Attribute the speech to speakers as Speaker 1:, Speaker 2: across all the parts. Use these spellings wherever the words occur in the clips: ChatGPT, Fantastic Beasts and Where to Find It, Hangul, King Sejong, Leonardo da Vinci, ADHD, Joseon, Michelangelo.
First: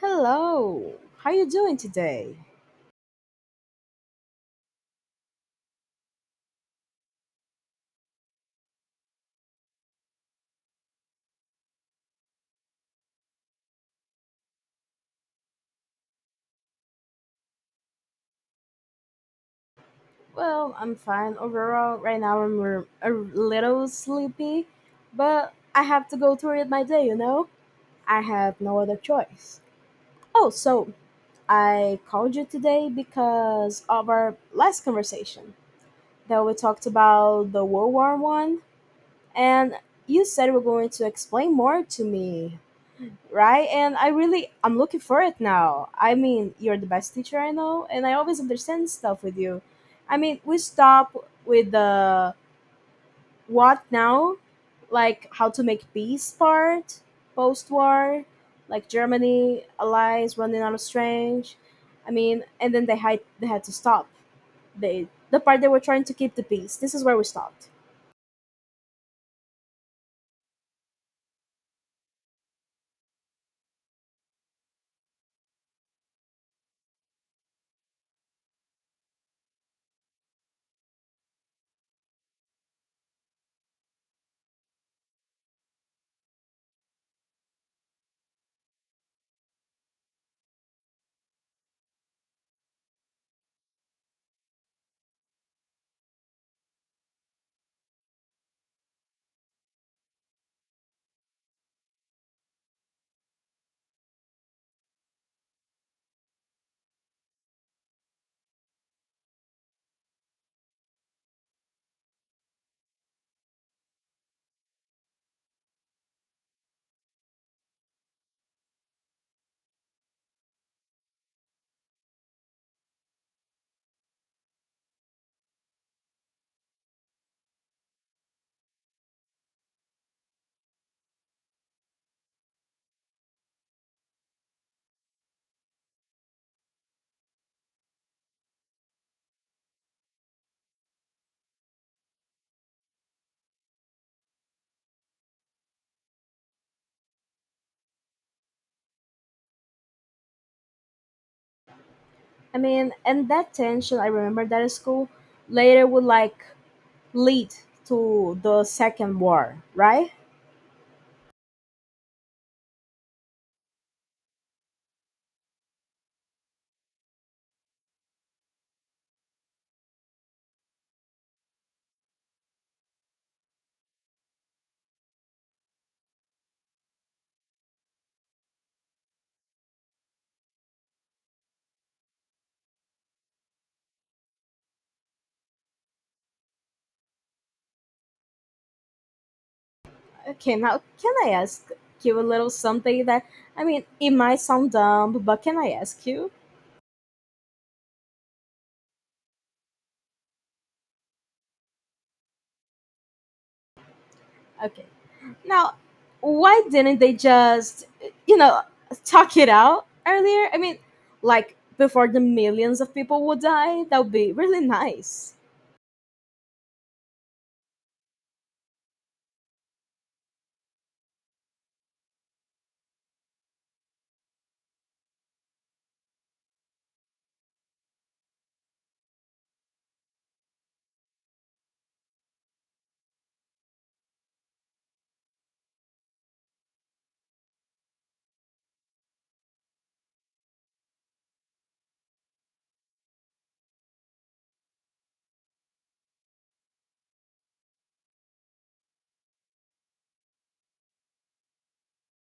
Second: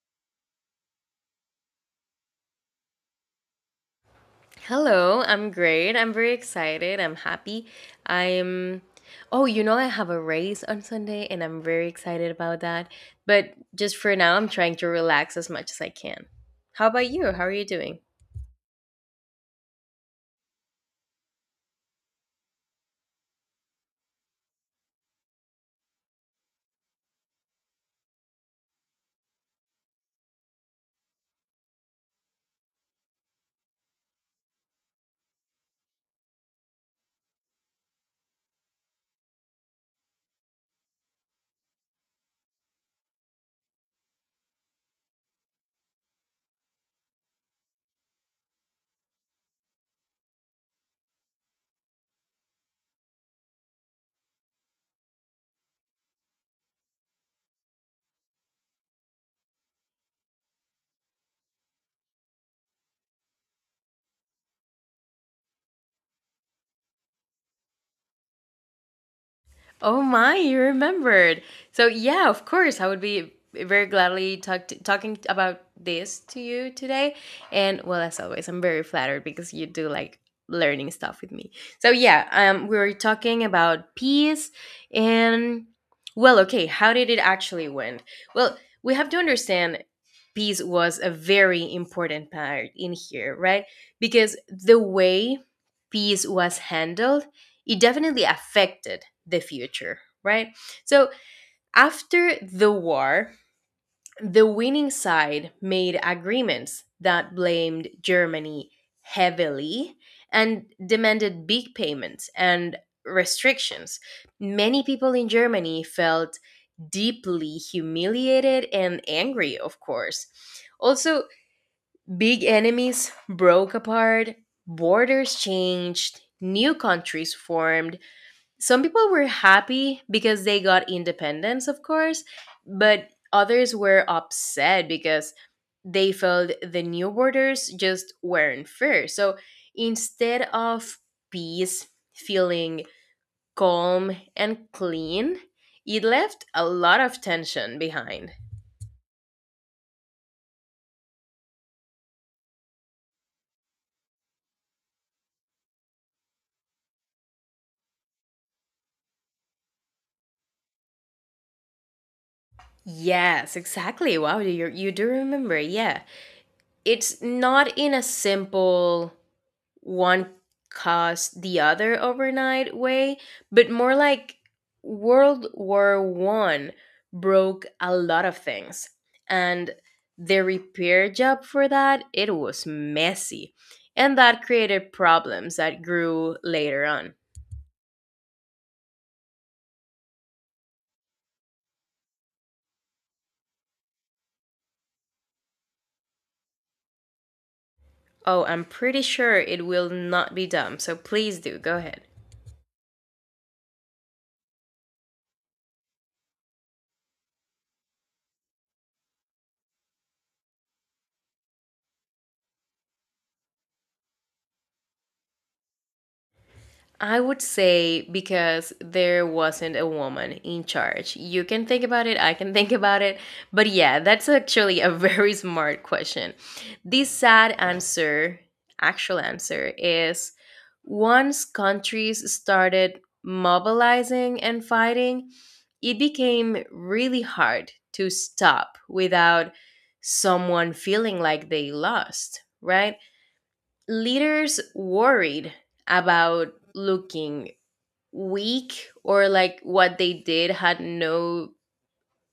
Speaker 1: Hello. How you doing today?
Speaker 2: Hello, I'm great. I'm very excited. I'm happy. I'm. Oh, you know, I have a race on Sunday and I'm very excited about that. But just for now, I'm trying to relax as much as I can. How about you? How are you doing?
Speaker 1: Well, I'm fine overall. Right now I'm a little sleepy, but I have to go through it my day, you know? I have no other choice. Oh, so I called you today because of our last conversation that we talked about the World War One, and you said you were going to explain more to me, right? And I'm looking for it now. I mean, you're the best teacher I know, and I always understand stuff with you. I mean, we stop with the what now, like how to make peace part, post war, like Germany allies running out of strength. I mean, and then they had to stop. They the part they were trying to keep the peace. This is where we stopped.
Speaker 2: Oh my, you remembered. So yeah, of course, I would be very gladly talking about this to you today. And well, as always, I'm very flattered because you do like learning stuff with me. So yeah, we were talking about peace and well, okay, how did it actually went? Well, we have to understand peace was a very important part in here, right? Because the way peace was handled, it definitely affected the future, right? So after the war, the winning side made agreements that blamed Germany heavily and demanded big payments and restrictions. Many people in Germany felt deeply humiliated and angry, of course. Also, big enemies broke apart, borders changed, new countries formed, some people were happy because they got independence, of course, but others were upset because they felt the new borders just weren't fair. So instead of peace feeling calm and clean, it left a lot of tension behind.
Speaker 1: I mean, and that tension I remember that at school later would like lead to the second war, right?
Speaker 2: Yes, exactly. Wow, you do remember. Yeah. It's not in a simple one caused the other overnight way, but more like World War One broke a lot of things, and the repair job for that, it was messy, and that created problems that grew later on.
Speaker 1: Okay, now can I ask you a little something that, I mean, it might sound dumb, but can I ask you?
Speaker 2: Oh, I'm pretty sure it will not be dumb, so please do go ahead.
Speaker 1: Okay. Now, why didn't they just, you know, talk it out earlier? I mean, like before the millions of people would die, that would be really nice.
Speaker 2: I would say because there wasn't a woman in charge. You can think about it, I can think about it. But yeah, that's actually a very smart question. The sad answer, actual answer, is once countries started mobilizing and fighting, it became really hard to stop without someone feeling like they lost, right? Leaders worried about looking weak or like what they did had no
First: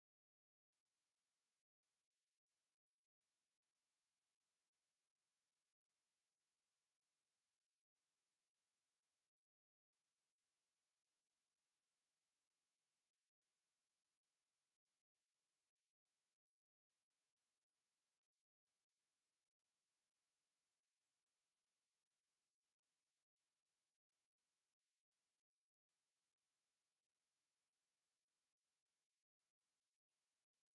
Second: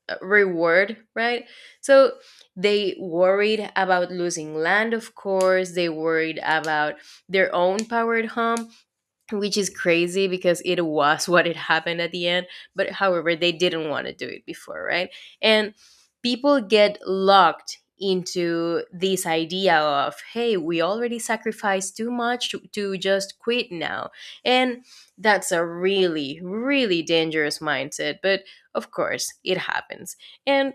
Speaker 2: reward, right? So they worried about losing land, of course. They worried about their own power at home, which is crazy because it was what it happened at the end, but however they didn't want to do it before, right? And people get locked into this idea of hey, we already sacrificed too much to just quit now, and that's a really, really dangerous mindset, but of course it happens. And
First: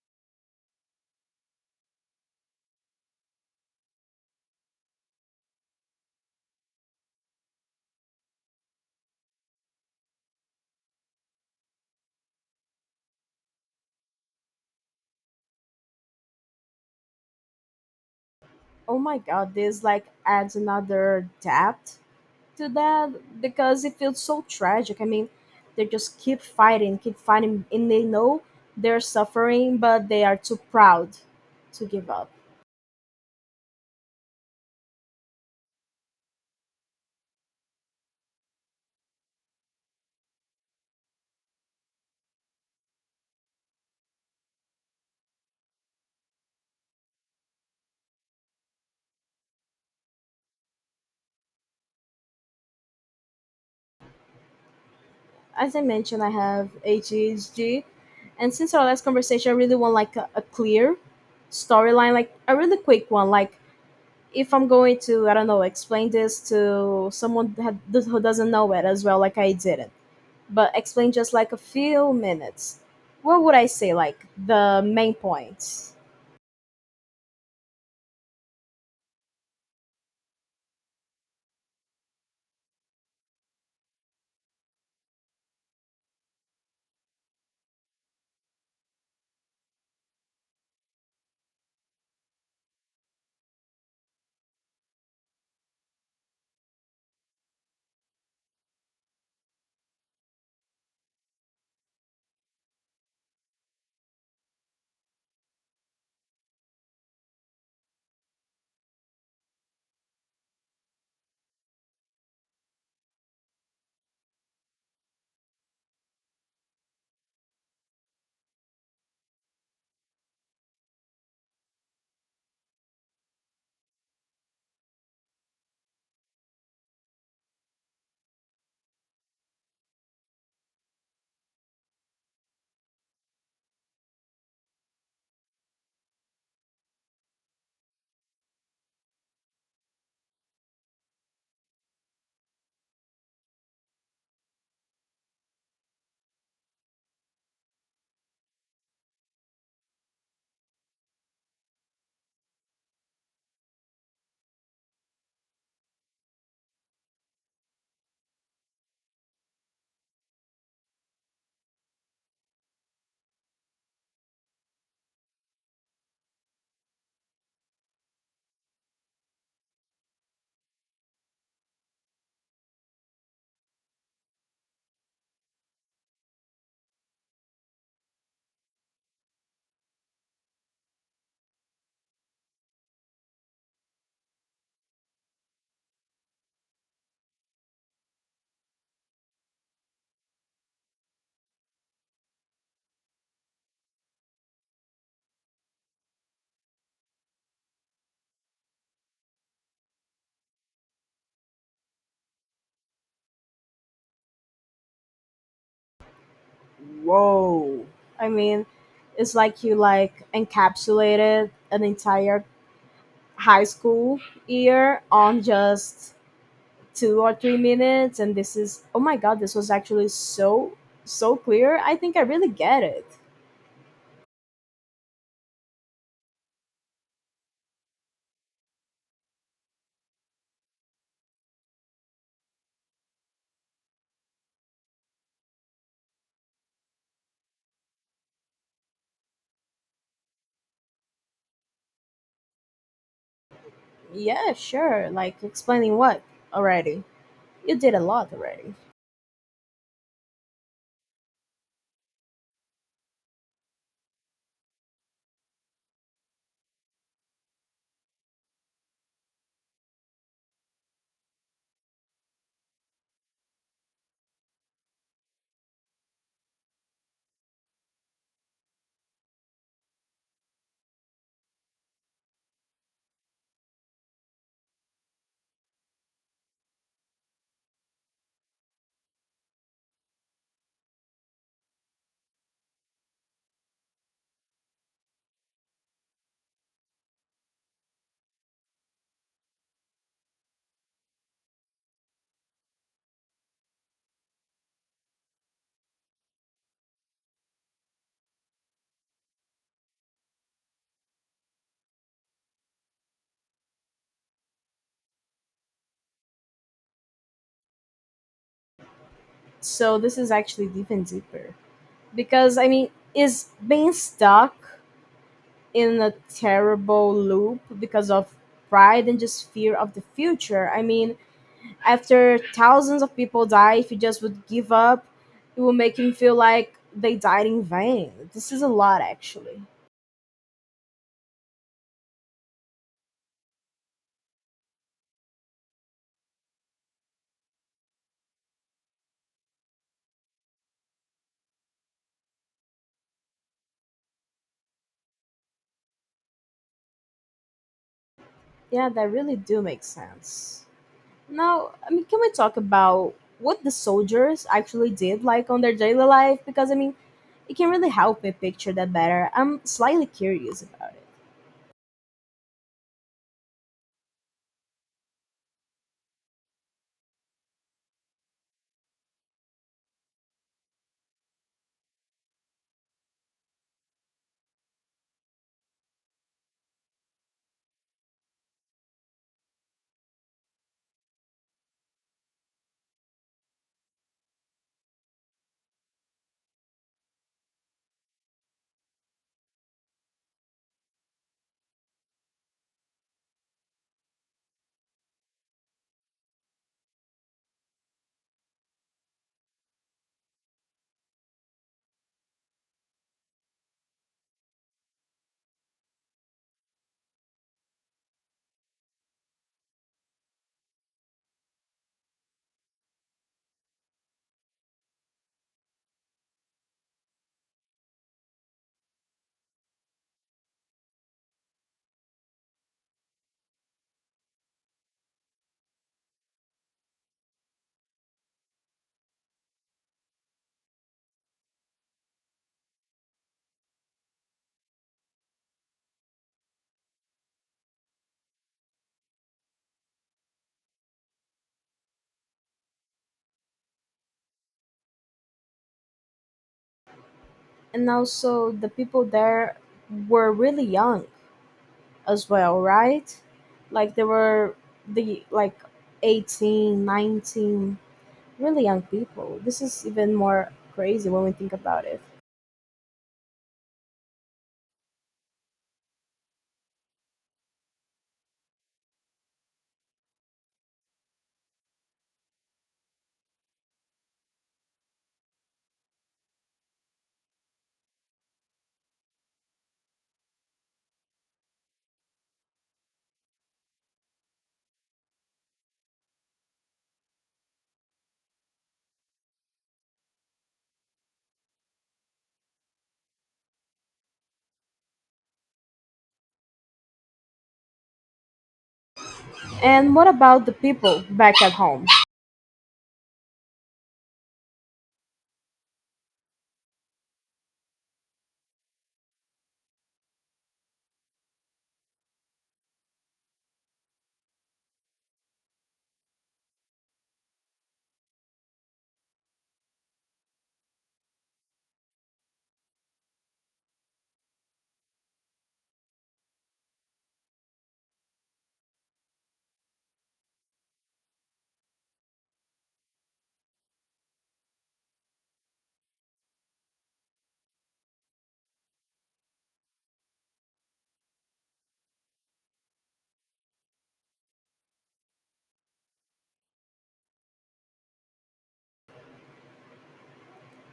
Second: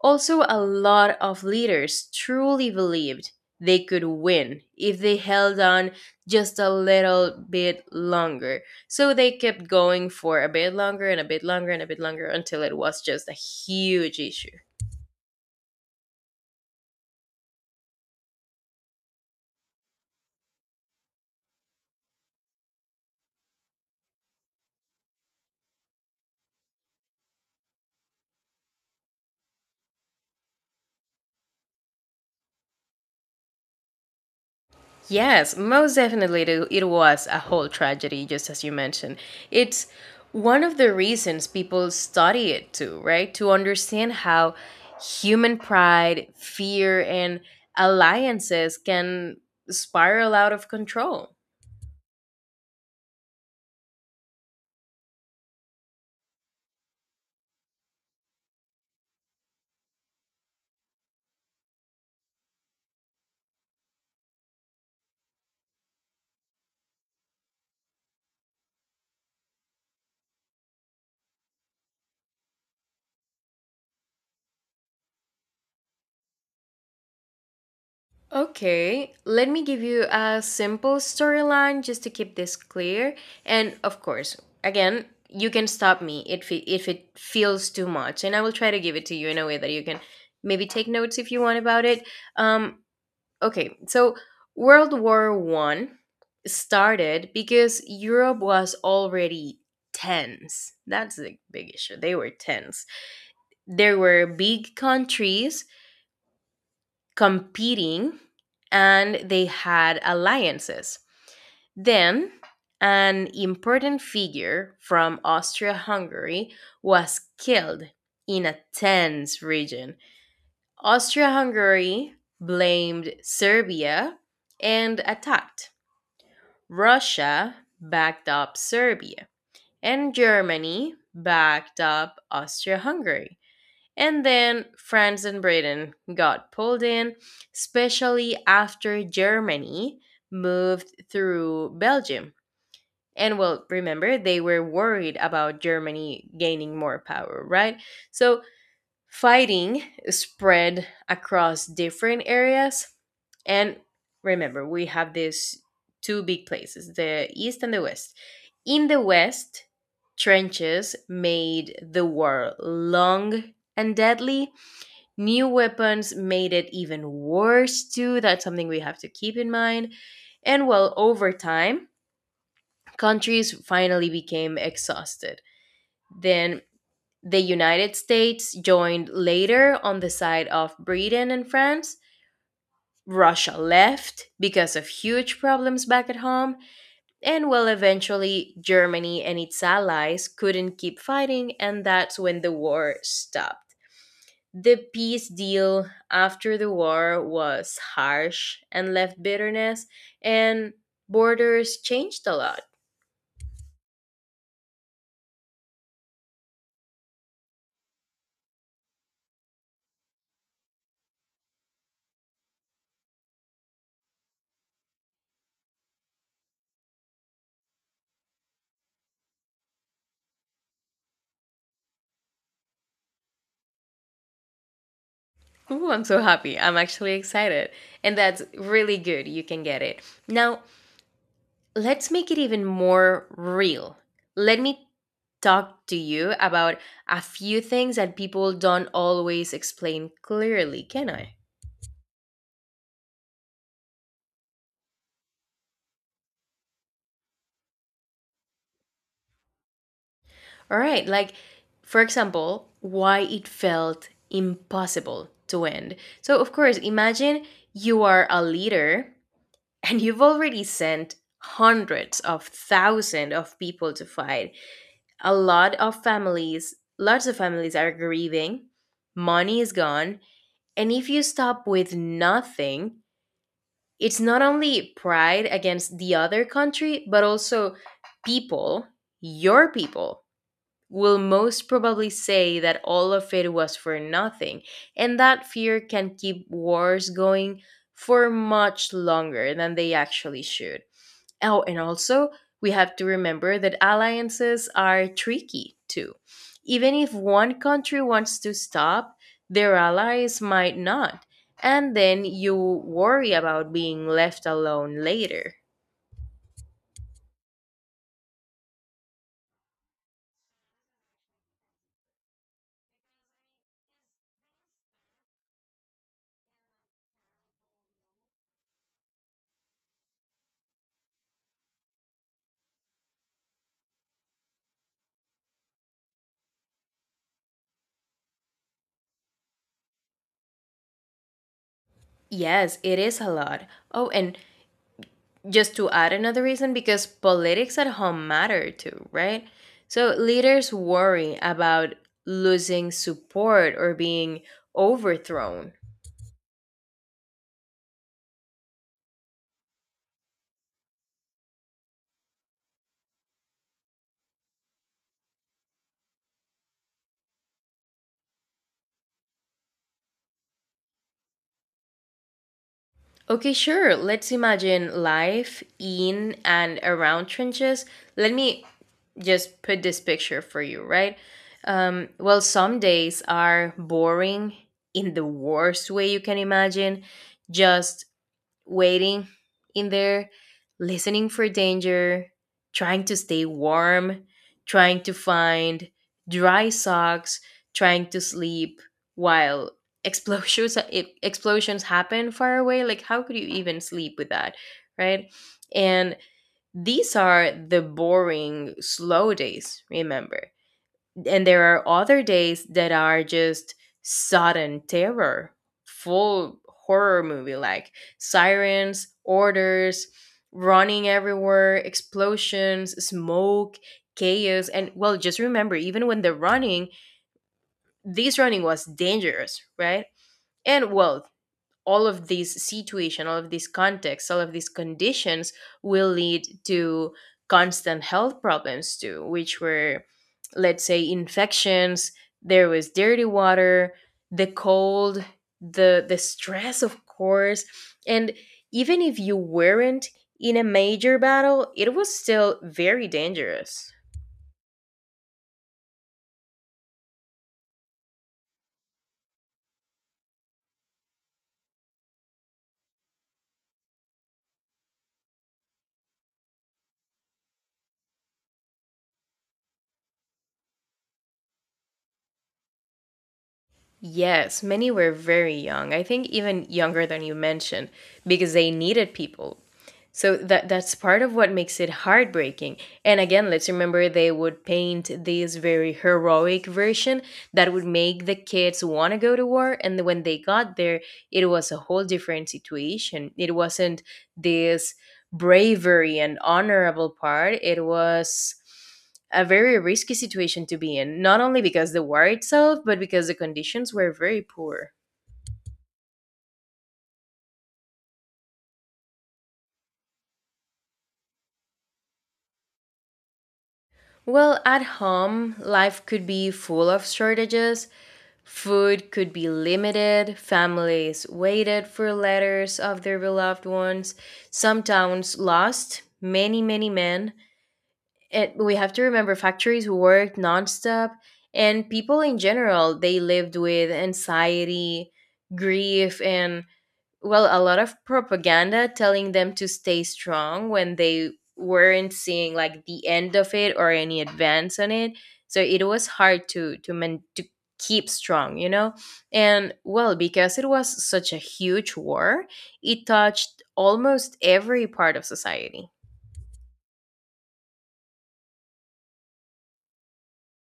Speaker 2: also, a lot of leaders truly believed they could win if they held on just a little bit longer. So they kept going for a bit longer and a bit longer and a bit longer until it was just a huge issue.
Speaker 1: Oh my god, this like adds another depth to that because it feels so tragic. I mean, they just keep fighting, and they know they're suffering, but they are too proud to give up.
Speaker 2: Yes, most definitely it was a whole tragedy, just as you mentioned. It's one of the reasons people study it too, right? To understand how human pride, fear, and alliances can spiral out of control.
Speaker 1: As I mentioned, I have ADHD, and since our last conversation, I really want like a clear storyline, like a really quick one. Like if I'm going to, I don't know, explain this to someone that who doesn't know it as well, like I didn't, but explain just like a few minutes. What would I say, like the main points?
Speaker 2: Okay, let me give you a simple storyline just to keep this clear. And of course, again, you can stop me if it feels too much, and I will try to give it to you in a way that you can maybe take notes if you want about it. Um, okay, so World War One started because Europe was already tense. That's the big issue. They were tense. There were big countries competing and they had alliances. Then, an important figure from Austria Hungary was killed in a tense region. Austria Hungary blamed Serbia and attacked. Russia backed up Serbia, and Germany backed up Austria Hungary. And then France and Britain got pulled in, especially after Germany moved through Belgium. And well, remember, they were worried about Germany gaining more power, right? So fighting spread across different areas. And remember, we have these two big places, the East and the West. In the West, trenches made the war long and deadly. New weapons made it even worse, too. That's something we have to keep in mind. And well, over time, countries finally became exhausted. Then the United States joined later on the side of Britain and France. Russia left because of huge problems back at home. And well, eventually, Germany and its allies couldn't keep fighting, and that's when the war stopped. The peace deal after the war was harsh and left bitterness, and borders changed a lot.
Speaker 1: I mean, it's like you like encapsulated an entire high school year on just 2 or 3 minutes, and this is, oh my god, this was actually so so clear. I think I really get it.
Speaker 2: Ooh, I'm so happy. I'm actually excited. And that's really good. You can get it. Now, let's make it even more real. Let me talk to you about a few things that people don't always explain clearly, can I?
Speaker 1: Yeah, sure. Like explaining what already? You did a lot already.
Speaker 2: All right. Like, for example, why it felt impossible to end. So, of course, imagine you are a leader and you've already sent hundreds of thousands of people to fight. A lot of families, lots of families are grieving, money is gone. And if you stop with nothing, it's not only pride against the other country, but also people, your people, will most probably say that all of it was for nothing, and that fear can keep wars going for much longer than they actually should. Oh, and also, we have to remember that alliances are tricky too. Even if one country wants to stop, their allies might not, and then you worry about being left alone later.
Speaker 1: So this is actually deep and deeper. Because I mean, is being stuck in a terrible loop because of pride and just fear of the future. I mean, after thousands of people die, if you just would give up, it will make him feel like they died in vain. This is a lot, actually.
Speaker 2: Yes, it is a lot. Oh, and just to add another reason, because politics at home matter too, right? So leaders worry about losing support or being overthrown.
Speaker 1: Yeah, that really do make sense. Now, I mean, can we talk about what the soldiers actually did, like on their daily life? Because I mean, it can really help me picture that better. I'm slightly curious about it,
Speaker 2: Okay, sure, let's imagine life in and around trenches. Let me just put this picture for you, right? Well, some days are boring in the worst way you can imagine, just waiting in there, listening for danger, trying to stay warm, trying to find dry socks, trying to sleep while explosions, if explosions happen far away, like how could you even sleep with that, right? And these are the boring slow days, remember. And there are other days that are just sudden terror, full horror movie, like sirens, orders, running everywhere, explosions, smoke, chaos, and well, just remember, even when they're running, this running was dangerous, right? And well, all of these situation, all of these contexts, all of these conditions will lead to constant health problems too, which were, let's say, infections. There was dirty water, the cold, the stress, of course, and even if you weren't in a major battle, it was still very dangerous.
Speaker 1: and also the people there were really young as well, right? Like they were the like 18, 19. Really young people. This is even more crazy when we think about it.
Speaker 2: Yes, many were very young. I think even younger than you mentioned, because they needed people. So that's part of what makes it heartbreaking. And again, let's remember, they would paint this very heroic version that would make the kids want to go to war, and when they got there, it was a whole different situation. It wasn't this bravery and honorable part. It was a very risky situation to be in, not only because the war itself, but because the conditions were very poor.
Speaker 1: And what about the people back at home?
Speaker 2: Well, at home, life could be full of shortages. Food could be limited. Families waited for letters of their beloved ones. Some towns lost many, many men. And we have to remember, factories worked nonstop, and people in general, they lived with anxiety, grief, and well, a lot of propaganda telling them to stay strong when they weren't seeing like the end of it or any advance on it. So it was hard to men to keep strong, you know. And well, because it was such a huge war, it touched almost every part of society.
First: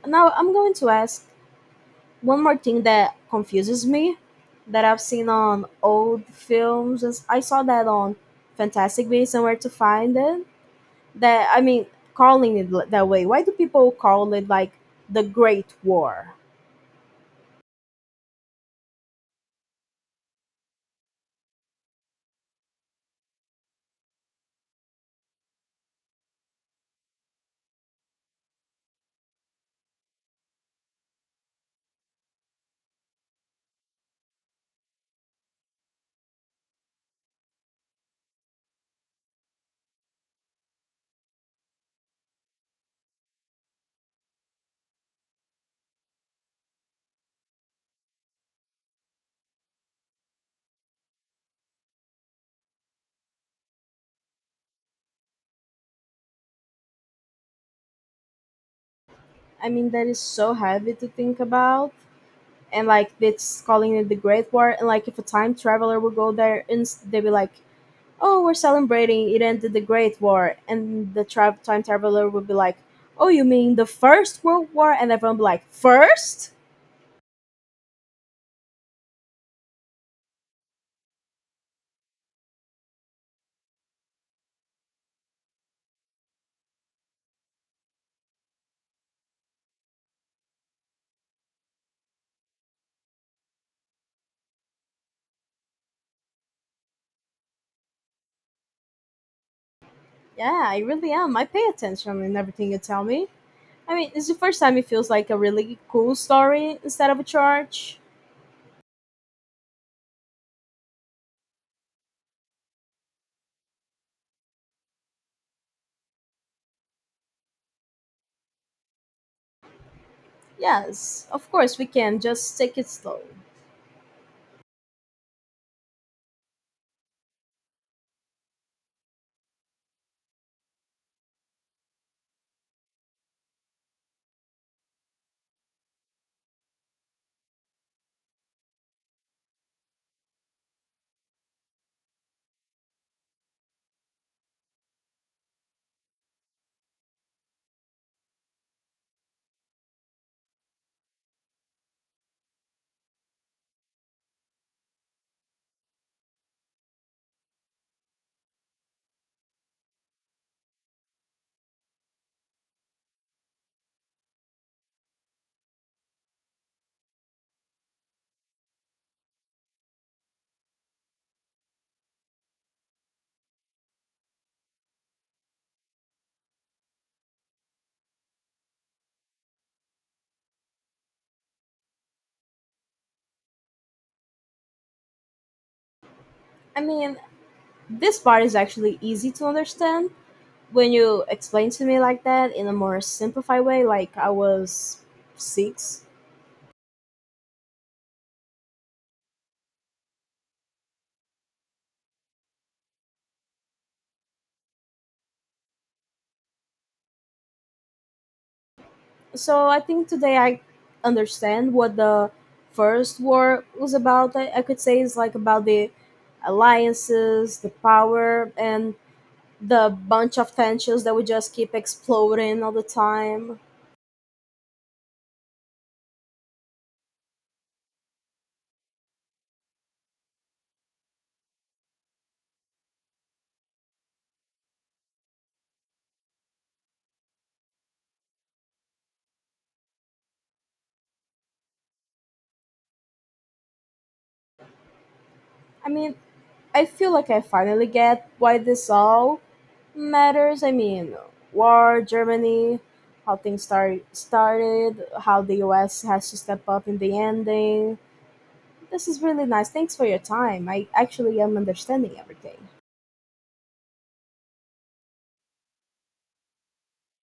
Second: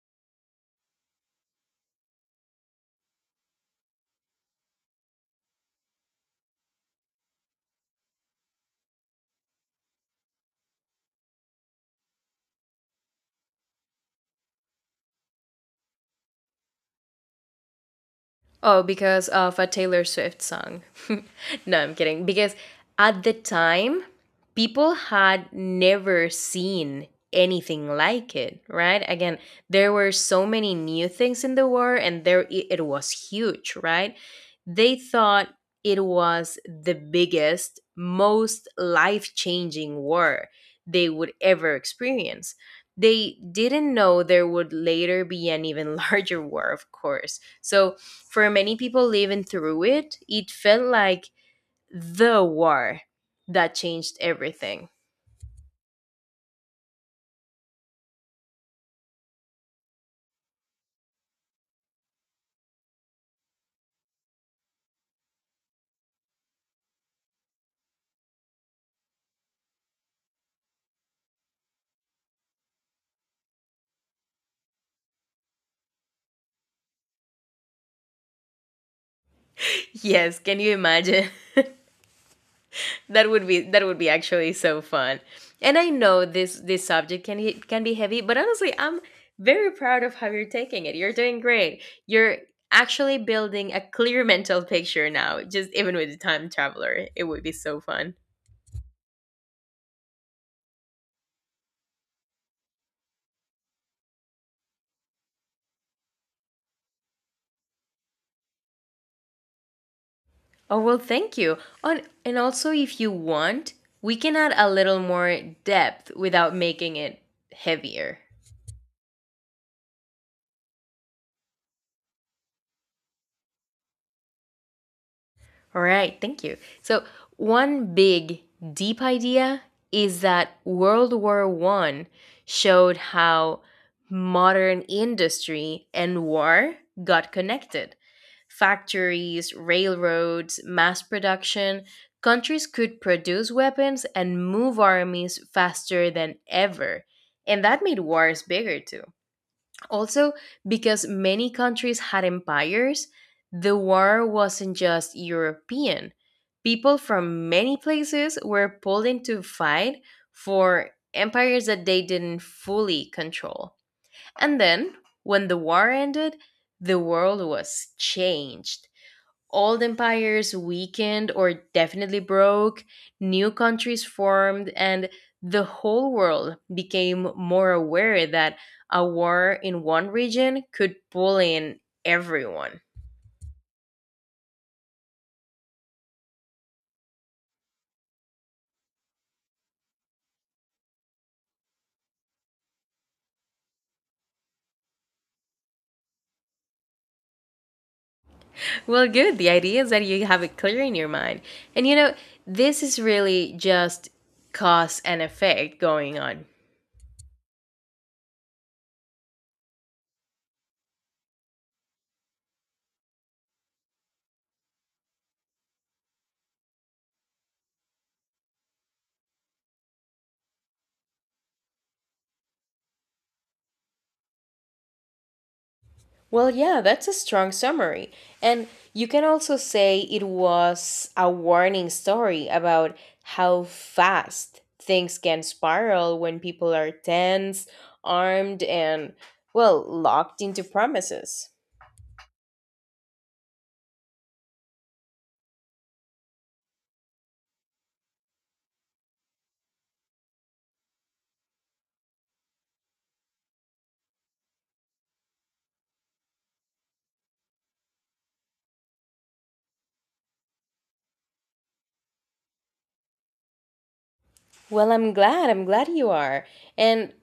Speaker 1: Now, I'm going to ask one more thing that confuses me that I've seen on old films. I saw that on Fantastic Beasts and Where to Find It. That, I mean, calling it that way. Why do people call it like the Great War?
Speaker 2: Oh, because of a Taylor Swift song. No, I'm kidding. Because at the time, people had never seen anything like it, right? Again, there were so many new things in the war and there it was huge, right? They thought it was the biggest, most life-changing war they would ever experience. They didn't know there would later be an even larger war, of course. So for many people living through it, it felt like the war that changed everything.
Speaker 1: I mean, that is so heavy to think about, and like it's calling it the Great War, and like if a time traveler would go there, and they'd be like, oh, we're celebrating it ended the Great War, and the time traveler would be like, oh, you mean the First World War? And everyone would be like, first?
Speaker 2: Yes, can you imagine? That would be actually so fun. And I know this subject can he- can be heavy, but honestly, I'm very proud of how you're taking it. You're doing great. You're actually building a clear mental picture now. Just even with the time traveler, it would be so fun.
Speaker 1: Yeah, I really am. I pay attention in everything you tell me. I mean, it's the first time it feels like a really cool story instead of a charge.
Speaker 2: Oh, well, thank you. On, and also, if you want, we can add a little more depth without making it heavier.
Speaker 1: Yes, of course we can. Just take it slow.
Speaker 2: All right, thank you. So, one big, deep idea is that World War One showed how modern industry and war got connected. Factories, railroads, mass production, countries could produce weapons and move armies faster than ever. And that made wars bigger too. Also, because many countries had empires, the war wasn't just European. People from many places were pulled into fight for empires that they didn't fully control. And then, when the war ended, the world was changed. Old empires weakened or definitely broke, new countries formed, and the whole world became more aware that a war in one region could pull in everyone.
Speaker 1: I mean, this part is actually easy to understand when you explain to me like that in a more simplified way. Like I was six.
Speaker 2: Well, good. The idea is that you have it clear in your mind. And you know, this is really just cause and effect going on.
Speaker 1: So I think today I understand what the first war was about. I could say it's like about the alliances, the power, and the bunch of tensions that would just keep exploding all the time.
Speaker 2: Well, yeah, that's a strong summary. And you can also say it was a warning story about how fast things can spiral when people are tense, armed, and, well, locked into promises.
Speaker 1: I mean, I feel like I finally get why this all matters. I mean, war, Germany, how started, how the US has to step up in the ending. This is really nice. Thanks for your time. I actually am understanding everything.
Speaker 2: Well, I'm glad. I'm glad you are. And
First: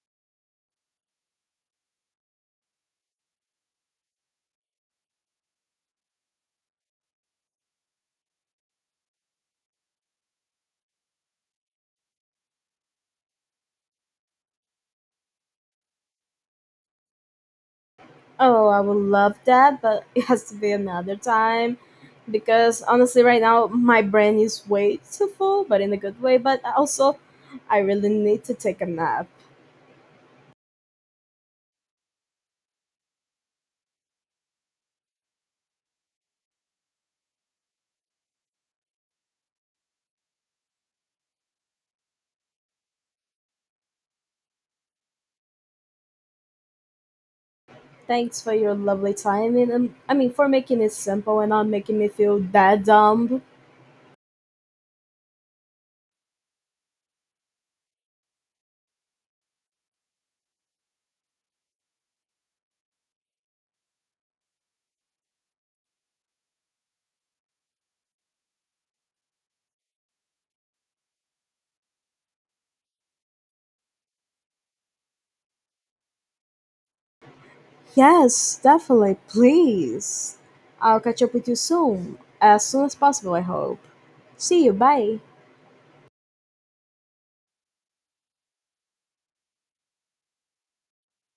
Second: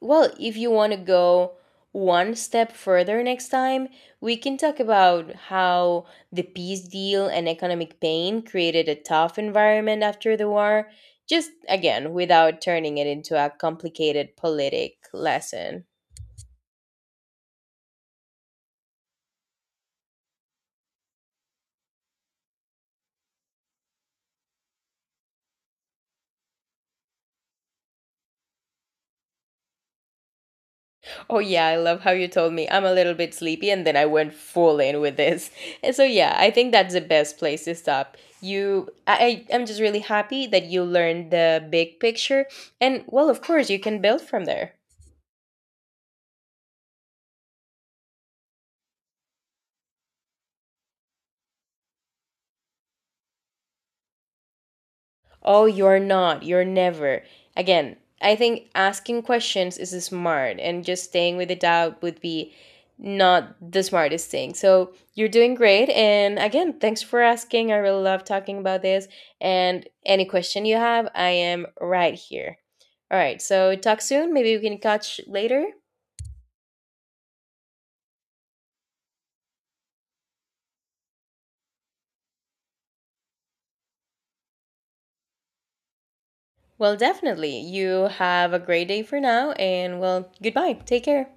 Speaker 2: well, if you want to go one step further next time, we can talk about how the peace deal and economic pain created a tough environment after the war, just again, without turning it into a complicated politic lesson.
Speaker 1: Oh, I would love that, but it has to be another time because honestly, right now my brain is way too full, but in a good way. But also, I really need to take a nap.
Speaker 2: Oh, yeah, I love how you told me I'm a little bit sleepy, and then I went full in with this. And so, yeah, I think that's the best place to stop. I'm just really happy that you learned the big picture. And, well, of course, you can build from there.
Speaker 1: Thanks for your lovely time and I mean, for making it simple and not making me feel that dumb.
Speaker 2: Oh, you're not. You're never. Again, I think asking questions is smart and just staying with the doubt would be not the smartest thing. So you're doing great. And again, thanks for asking. I really love talking about this. And any question you have, I am right here. All right. So talk soon. Maybe we can catch later.
Speaker 1: Yes, definitely. Please. I'll catch up with you soon. As soon as possible, I hope. See you. Bye.
Speaker 2: Well, definitely. You have a great day for now. And well, goodbye. Take care.